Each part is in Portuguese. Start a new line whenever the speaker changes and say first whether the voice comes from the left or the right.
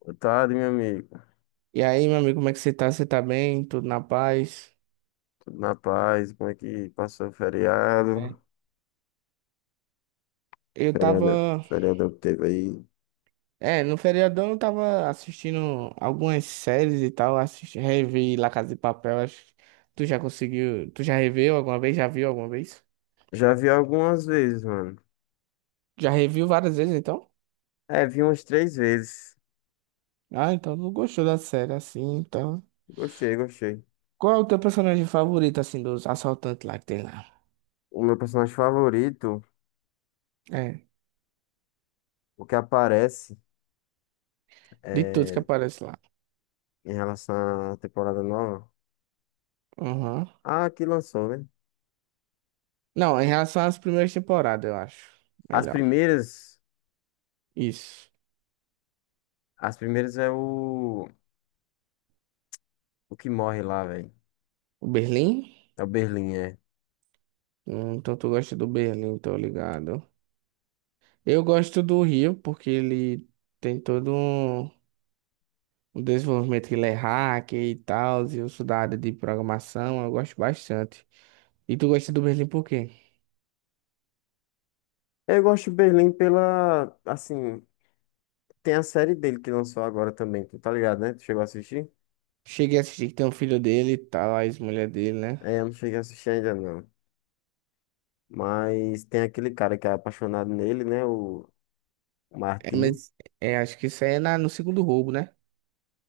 left: Boa tarde, meu amigo.
right: E aí, meu amigo, como é que você tá? Você tá bem? Tudo na paz?
left: Tudo na paz? Como é que passou o
right: É.
left: feriado?
right: Eu
left: Feriado,
right: tava.
left: feriado que teve aí.
right: É, no feriadão eu tava assistindo algumas séries e tal. Assisti, revi La Casa de Papel. Acho que tu já conseguiu. Tu já reveu alguma vez? Já viu alguma vez?
left: Já vi algumas vezes, mano.
right: Já reviu várias vezes, então?
left: É, vi umas três vezes.
right: Ah, então não gostou da série assim, então.
left: Gostei, gostei.
right: Qual é o teu personagem favorito, assim, dos assaltantes lá que tem lá?
left: O meu personagem favorito,
right: É,
left: o que aparece
right: de todos que
left: é,
right: aparecem lá.
left: em relação à temporada nova.
right: Aham.
left: Ah, que lançou, né?
right: Não, em relação às primeiras temporadas, eu acho.
left: As
right: Melhor.
left: primeiras,
right: Isso.
left: as primeiras é o que morre lá, velho.
right: O Berlim?
left: É o Berlim, é.
right: Então tu gosta do Berlim, tô ligado. Eu gosto do Rio porque ele tem todo um desenvolvimento que ele é hacker e tal, e eu sou da área de programação, eu gosto bastante. E tu gosta do Berlim por quê?
left: Eu gosto do Berlim pela, assim, tem a série dele que lançou agora também, tu tá ligado, né? Tu chegou a assistir?
right: Cheguei a assistir que tem um filho dele e tal, a ex-mulher dele, né?
left: É, eu não cheguei a assistir ainda não. Mas tem aquele cara que é apaixonado nele, né? O
right: É,
left: Martin.
right: mas é, acho que isso aí é no segundo roubo, né?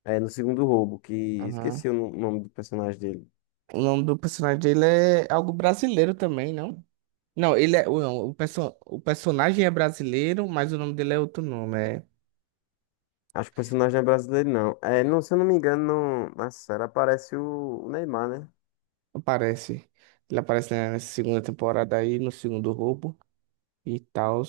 left: É, no segundo roubo, que
right: Aham.
left: esqueci o nome do personagem dele.
right: O nome do personagem dele é algo brasileiro também, não? Não, ele é. Não, o personagem é brasileiro, mas o nome dele é outro nome.
left: Acho que o personagem é brasileiro, não. É, não, se eu não me engano, não, na série aparece o Neymar, né?
right: Aparece. Ele aparece né, nessa segunda temporada aí, no segundo roubo e tal.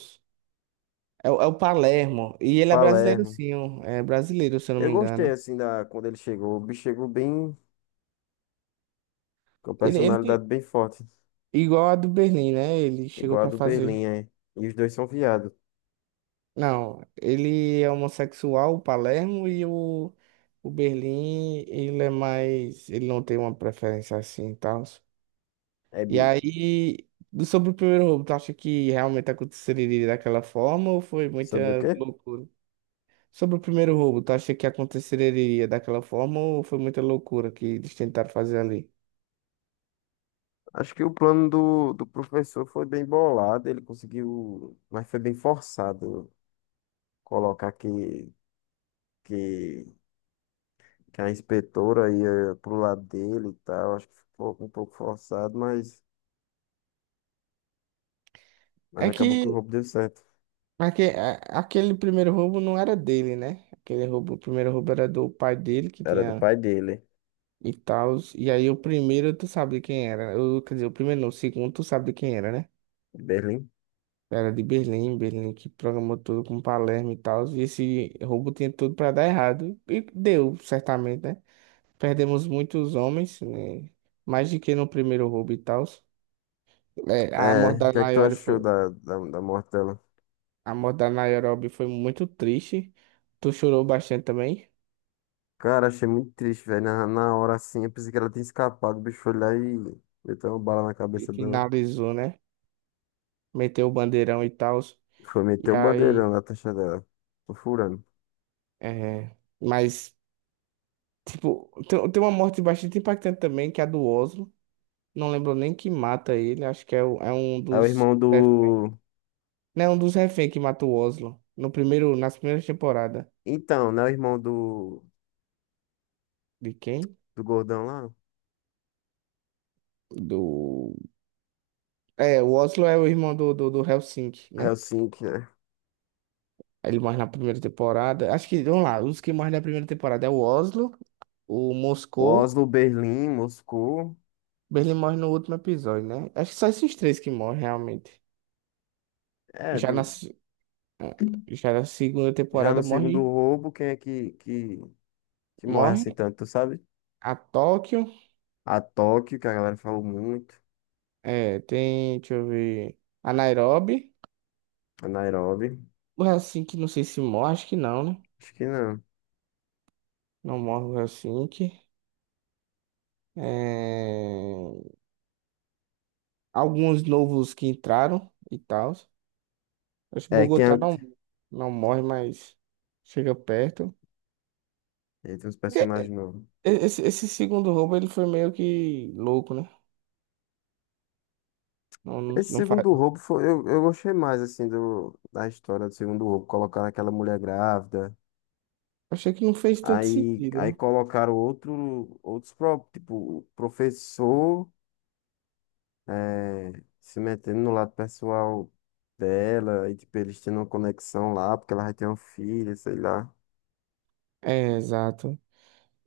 right: É, é o Palermo. E ele é brasileiro,
left: Palermo.
right: sim. ó. É brasileiro, se eu não
left: Eu
right: me
left: gostei,
right: engano.
left: assim, da, quando ele chegou. O bicho chegou bem, com
right: Ele
left: personalidade bem forte.
right: igual a do Berlim, né? Ele chegou
left: Igual a
right: pra
left: do Berlim,
right: fazer.
left: é. E os dois são viados.
right: Não, ele é homossexual, o Palermo, e o Berlim, ele é mais. Ele não tem uma preferência assim e tal.
left: É
right: E
left: bi.
right: aí, sobre o primeiro roubo, tu acha que realmente aconteceria daquela forma ou foi
left: Sobre o
right: muita
left: quê?
right: loucura? Sobre o primeiro roubo, tu acha que aconteceria daquela forma ou foi muita loucura que eles tentaram fazer ali?
left: Acho que o plano do professor foi bem bolado, ele conseguiu, mas foi bem forçado colocar que, que a inspetora ia pro lado dele e tal. Acho que ficou um pouco forçado, mas
right: É
left: acabou que o
right: que
left: roubo deu certo.
right: aque- a- aquele primeiro roubo não era dele, né? Aquele roubo, o primeiro roubo era do pai dele que
left: Era do
right: tinha
left: pai dele,
right: e tal. E aí o primeiro tu sabe de quem era. Quer dizer, o primeiro não, o segundo tu sabe de quem era, né?
left: de Berlim.
right: Era de Berlim, Berlim que programou tudo com Palermo e tal. E esse roubo tinha tudo pra dar errado. E deu, certamente, né? Perdemos muitos homens, né? Mais do que no primeiro roubo e tal. É,
left: É, o que é que tu achou da morte dela?
right: A morte da Nairobi foi muito triste. Tu chorou bastante também.
left: Cara, achei muito triste, velho. Na hora assim, eu pensei que ela tinha escapado, o bicho foi lá e meteu uma bala na
right: E
left: cabeça dela.
right: finalizou, né? Meteu o bandeirão e tal.
left: Foi meter
right: E
left: o
right: aí.
left: bandeirão na taxa dela. Tô furando.
right: É, mas, tipo, tem uma morte bastante impactante também, que é a do Oslo. Não lembro nem quem mata ele. Acho que é um
left: É o
right: dos.
left: irmão do.
right: Não, é um dos reféns que mata o Oslo. No primeiro, nas primeiras temporadas.
left: Então, né? O irmão
right: De quem?
left: do gordão lá.
right: Do. É, o Oslo é o irmão do Helsinki, né?
left: Helsinki, né?
right: Ele morre na primeira temporada. Acho que, vamos lá, os que morrem na primeira temporada é o Oslo, o
left: O
right: Moscou.
left: Oslo, Berlim, Moscou.
right: Berlim morre no último episódio, né? Acho que só esses três que morrem, realmente.
left: É,
right: Já na,
left: do,
right: se- ah, já na segunda
left: já no
right: temporada
left: segundo roubo, quem é que morre assim
right: morre
left: tanto, tu sabe?
right: a Tóquio.
left: A Tóquio, que a galera falou muito.
right: É, tem, deixa eu ver, a Nairobi.
left: A Nairobi.
right: O Helsinki, não sei se morre, acho que não, né?
left: Acho que não.
right: Não morre o Helsinki. É, alguns novos que entraram e tal. Acho que
left: É, quem é?
right: Bogotá não, não morre, mas chega perto.
left: Tem uns
right: Porque
left: personagens novos.
right: esse segundo roubo ele foi meio que louco, né? Não, não,
left: Esse
right: não faz.
left: segundo roubo foi, eu gostei mais assim do, da história do segundo roubo, colocar aquela mulher grávida.
right: Achei que não fez tanto
left: Aí,
right: sentido,
left: aí
right: né?
left: colocaram outro, outros, tipo, o professor eh, se metendo no lado pessoal dela, e tipo, eles tendo uma conexão lá, porque ela vai ter um filho, sei lá.
right: É, exato.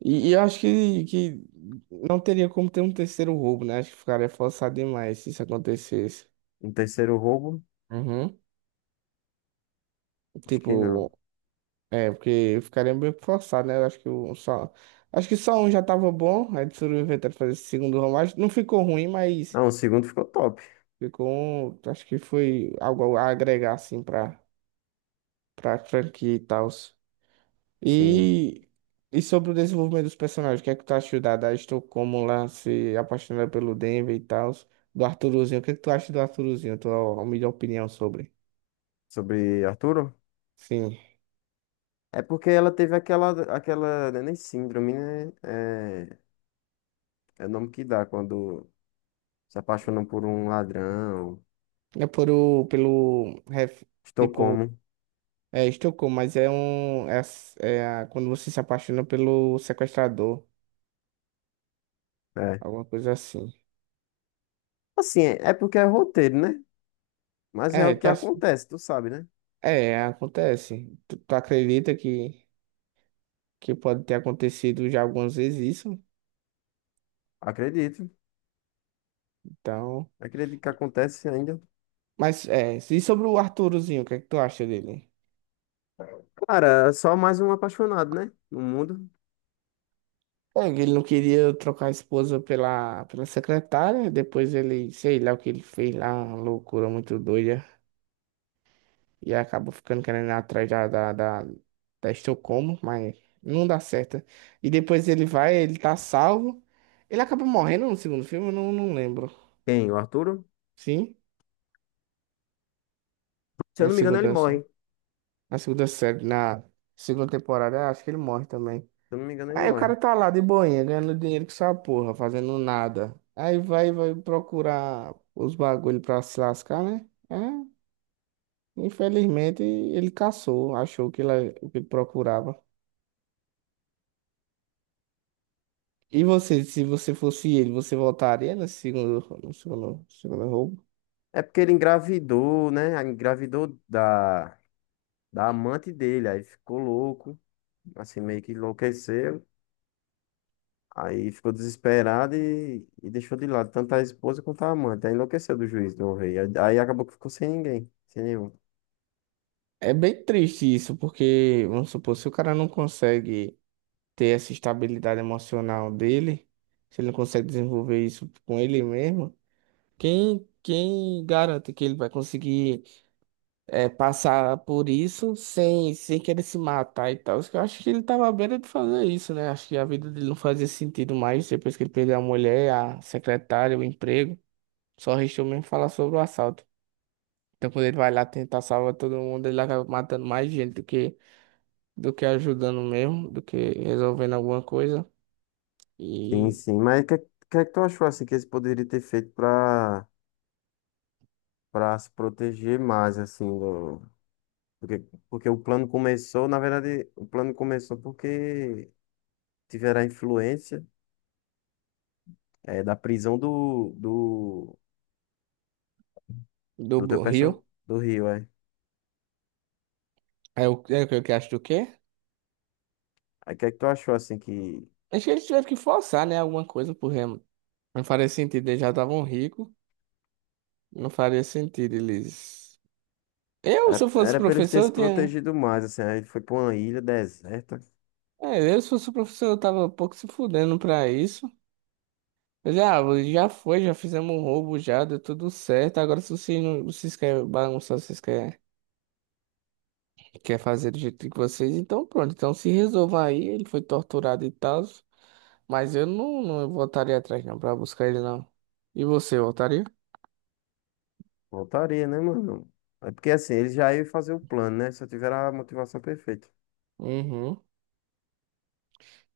right: E eu acho que não teria como ter um terceiro roubo, né? Acho que ficaria forçado demais se isso acontecesse.
left: Um terceiro roubo?
right: Uhum.
left: Acho que não.
right: Tipo, é, porque ficaria meio que forçado, né? Eu acho que o só. Acho que só um já tava bom. Aí eles foram inventando fazer esse segundo roubo. Acho que não ficou ruim, mas.
left: Não, o segundo ficou top,
right: Ficou um, acho que foi algo a agregar assim para franquia e tal.
left: sim.
right: E e sobre o desenvolvimento dos personagens, o que é que tu achou da Estocolmo lá se apaixonando pelo Denver e tal, do Arturozinho, o que é que tu acha do Arturozinho? Tua melhor opinião sobre?
left: Sobre Arturo?
right: Sim.
left: É porque ela teve aquela, não é nem síndrome, né? É, é o nome que dá quando se apaixonam por um ladrão.
right: É por o pelo ref- tipo
left: Estocolmo.
right: é Estocolmo, mas quando você se apaixona pelo sequestrador,
left: É.
right: alguma coisa assim.
left: Assim, é porque é roteiro, né? Mas é o
right: É,
left: que acontece, tu sabe, né?
right: acontece. Tu acredita que pode ter acontecido já algumas vezes isso.
left: Acredito.
right: Então,
left: Acredito que acontece ainda.
right: mas é, e sobre o Arturozinho, o que é que tu acha dele?
left: Cara, é só mais um apaixonado, né? No mundo.
right: É, ele não queria trocar a esposa pela secretária, depois ele, sei lá o que ele fez lá, uma loucura muito doida, e acabou ficando querendo ir atrás da Estocolmo, mas não dá certo. E depois ele vai, ele tá salvo, ele acaba morrendo no segundo filme, eu não, não lembro.
left: Quem? O Arturo?
right: Sim,
left: Se eu
right: na
left: não me engano, ele
right: segunda,
left: morre. Se
right: na segunda temporada, acho que ele morre também.
left: eu não me engano, ele
right: Aí o
left: morre.
right: cara tá lá de boinha, ganhando dinheiro com essa porra, fazendo nada. Aí vai procurar os bagulho pra se lascar, né? É, infelizmente ele caçou, achou que o que ele procurava. E você, se você fosse ele, você voltaria nesse segundo, no segundo, segundo roubo?
left: É porque ele engravidou, né? Engravidou da amante dele. Aí ficou louco. Assim, meio que enlouqueceu. Aí ficou desesperado e deixou de lado tanto a esposa quanto a amante. Aí enlouqueceu do juiz do rei. Aí acabou que ficou sem ninguém. Sem nenhum.
right: É bem triste isso, porque, vamos supor, se o cara não consegue ter essa estabilidade emocional dele, se ele não consegue desenvolver isso com ele mesmo, quem garante que ele vai conseguir? Passar por isso sem querer se matar e tal. Eu acho que ele tava à beira de fazer isso, né? Acho que a vida dele não fazia sentido mais depois que ele perdeu a mulher, a secretária, o emprego. Só restou mesmo falar sobre o assalto. Então, quando ele vai lá tentar salvar todo mundo, ele acaba matando mais gente do que ajudando mesmo, do que resolvendo alguma coisa.
left: Sim,
right: E
left: sim. Mas que é que tu achou assim que eles poderiam ter feito pra, para se proteger mais, assim, do, porque, porque o plano começou, na verdade, o plano começou porque tiveram a influência da prisão
right: do
left: do teu
right: Rio.
left: do Rio, é.
right: É o que eu que acho do quê?
left: Aí o que é que tu achou, assim, que
right: Acho que eles tiveram que forçar, né? Alguma coisa pro Remo. Não faria sentido, eles já estavam ricos. Não faria sentido eles. Se eu
left: era,
right: fosse
left: era pra eles terem
right: professor, eu
left: se
right: tinha.
left: protegido mais, assim, aí ele foi pra uma ilha deserta,
right: É, se fosse professor, eu tava um pouco se fudendo pra isso. Mas, ah, já foi, já fizemos um roubo, já deu tudo certo. Agora, se vocês, não, vocês querem bagunçar, quer fazer do jeito que vocês, então pronto. Então se resolva aí, ele foi torturado e tal. Mas eu não, não voltaria atrás, não, pra buscar ele, não. E você, voltaria?
left: voltaria, né, mano? É porque, assim, eles já iam fazer o plano, né, se eu tiver a motivação perfeita.
right: Uhum.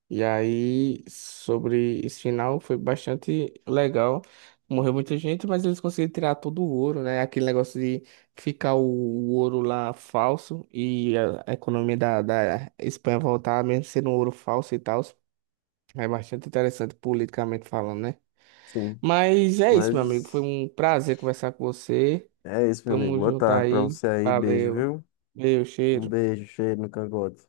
right: E aí, sobre esse final, foi bastante legal. Morreu muita gente, mas eles conseguiram tirar todo o ouro, né? Aquele negócio de ficar o ouro lá falso e a economia da Espanha voltar, mesmo sendo um ouro falso e tal. É bastante interessante politicamente falando, né?
left: Sim,
right: Mas é isso, meu amigo. Foi
left: mas
right: um prazer conversar com você.
left: é isso, meu amigo.
right: Tamo
left: Boa
right: junto
left: tarde pra
right: aí.
left: você aí. Beijo,
right: Valeu.
left: viu?
right: Meu
left: Um
right: cheiro.
left: beijo cheio no cangote.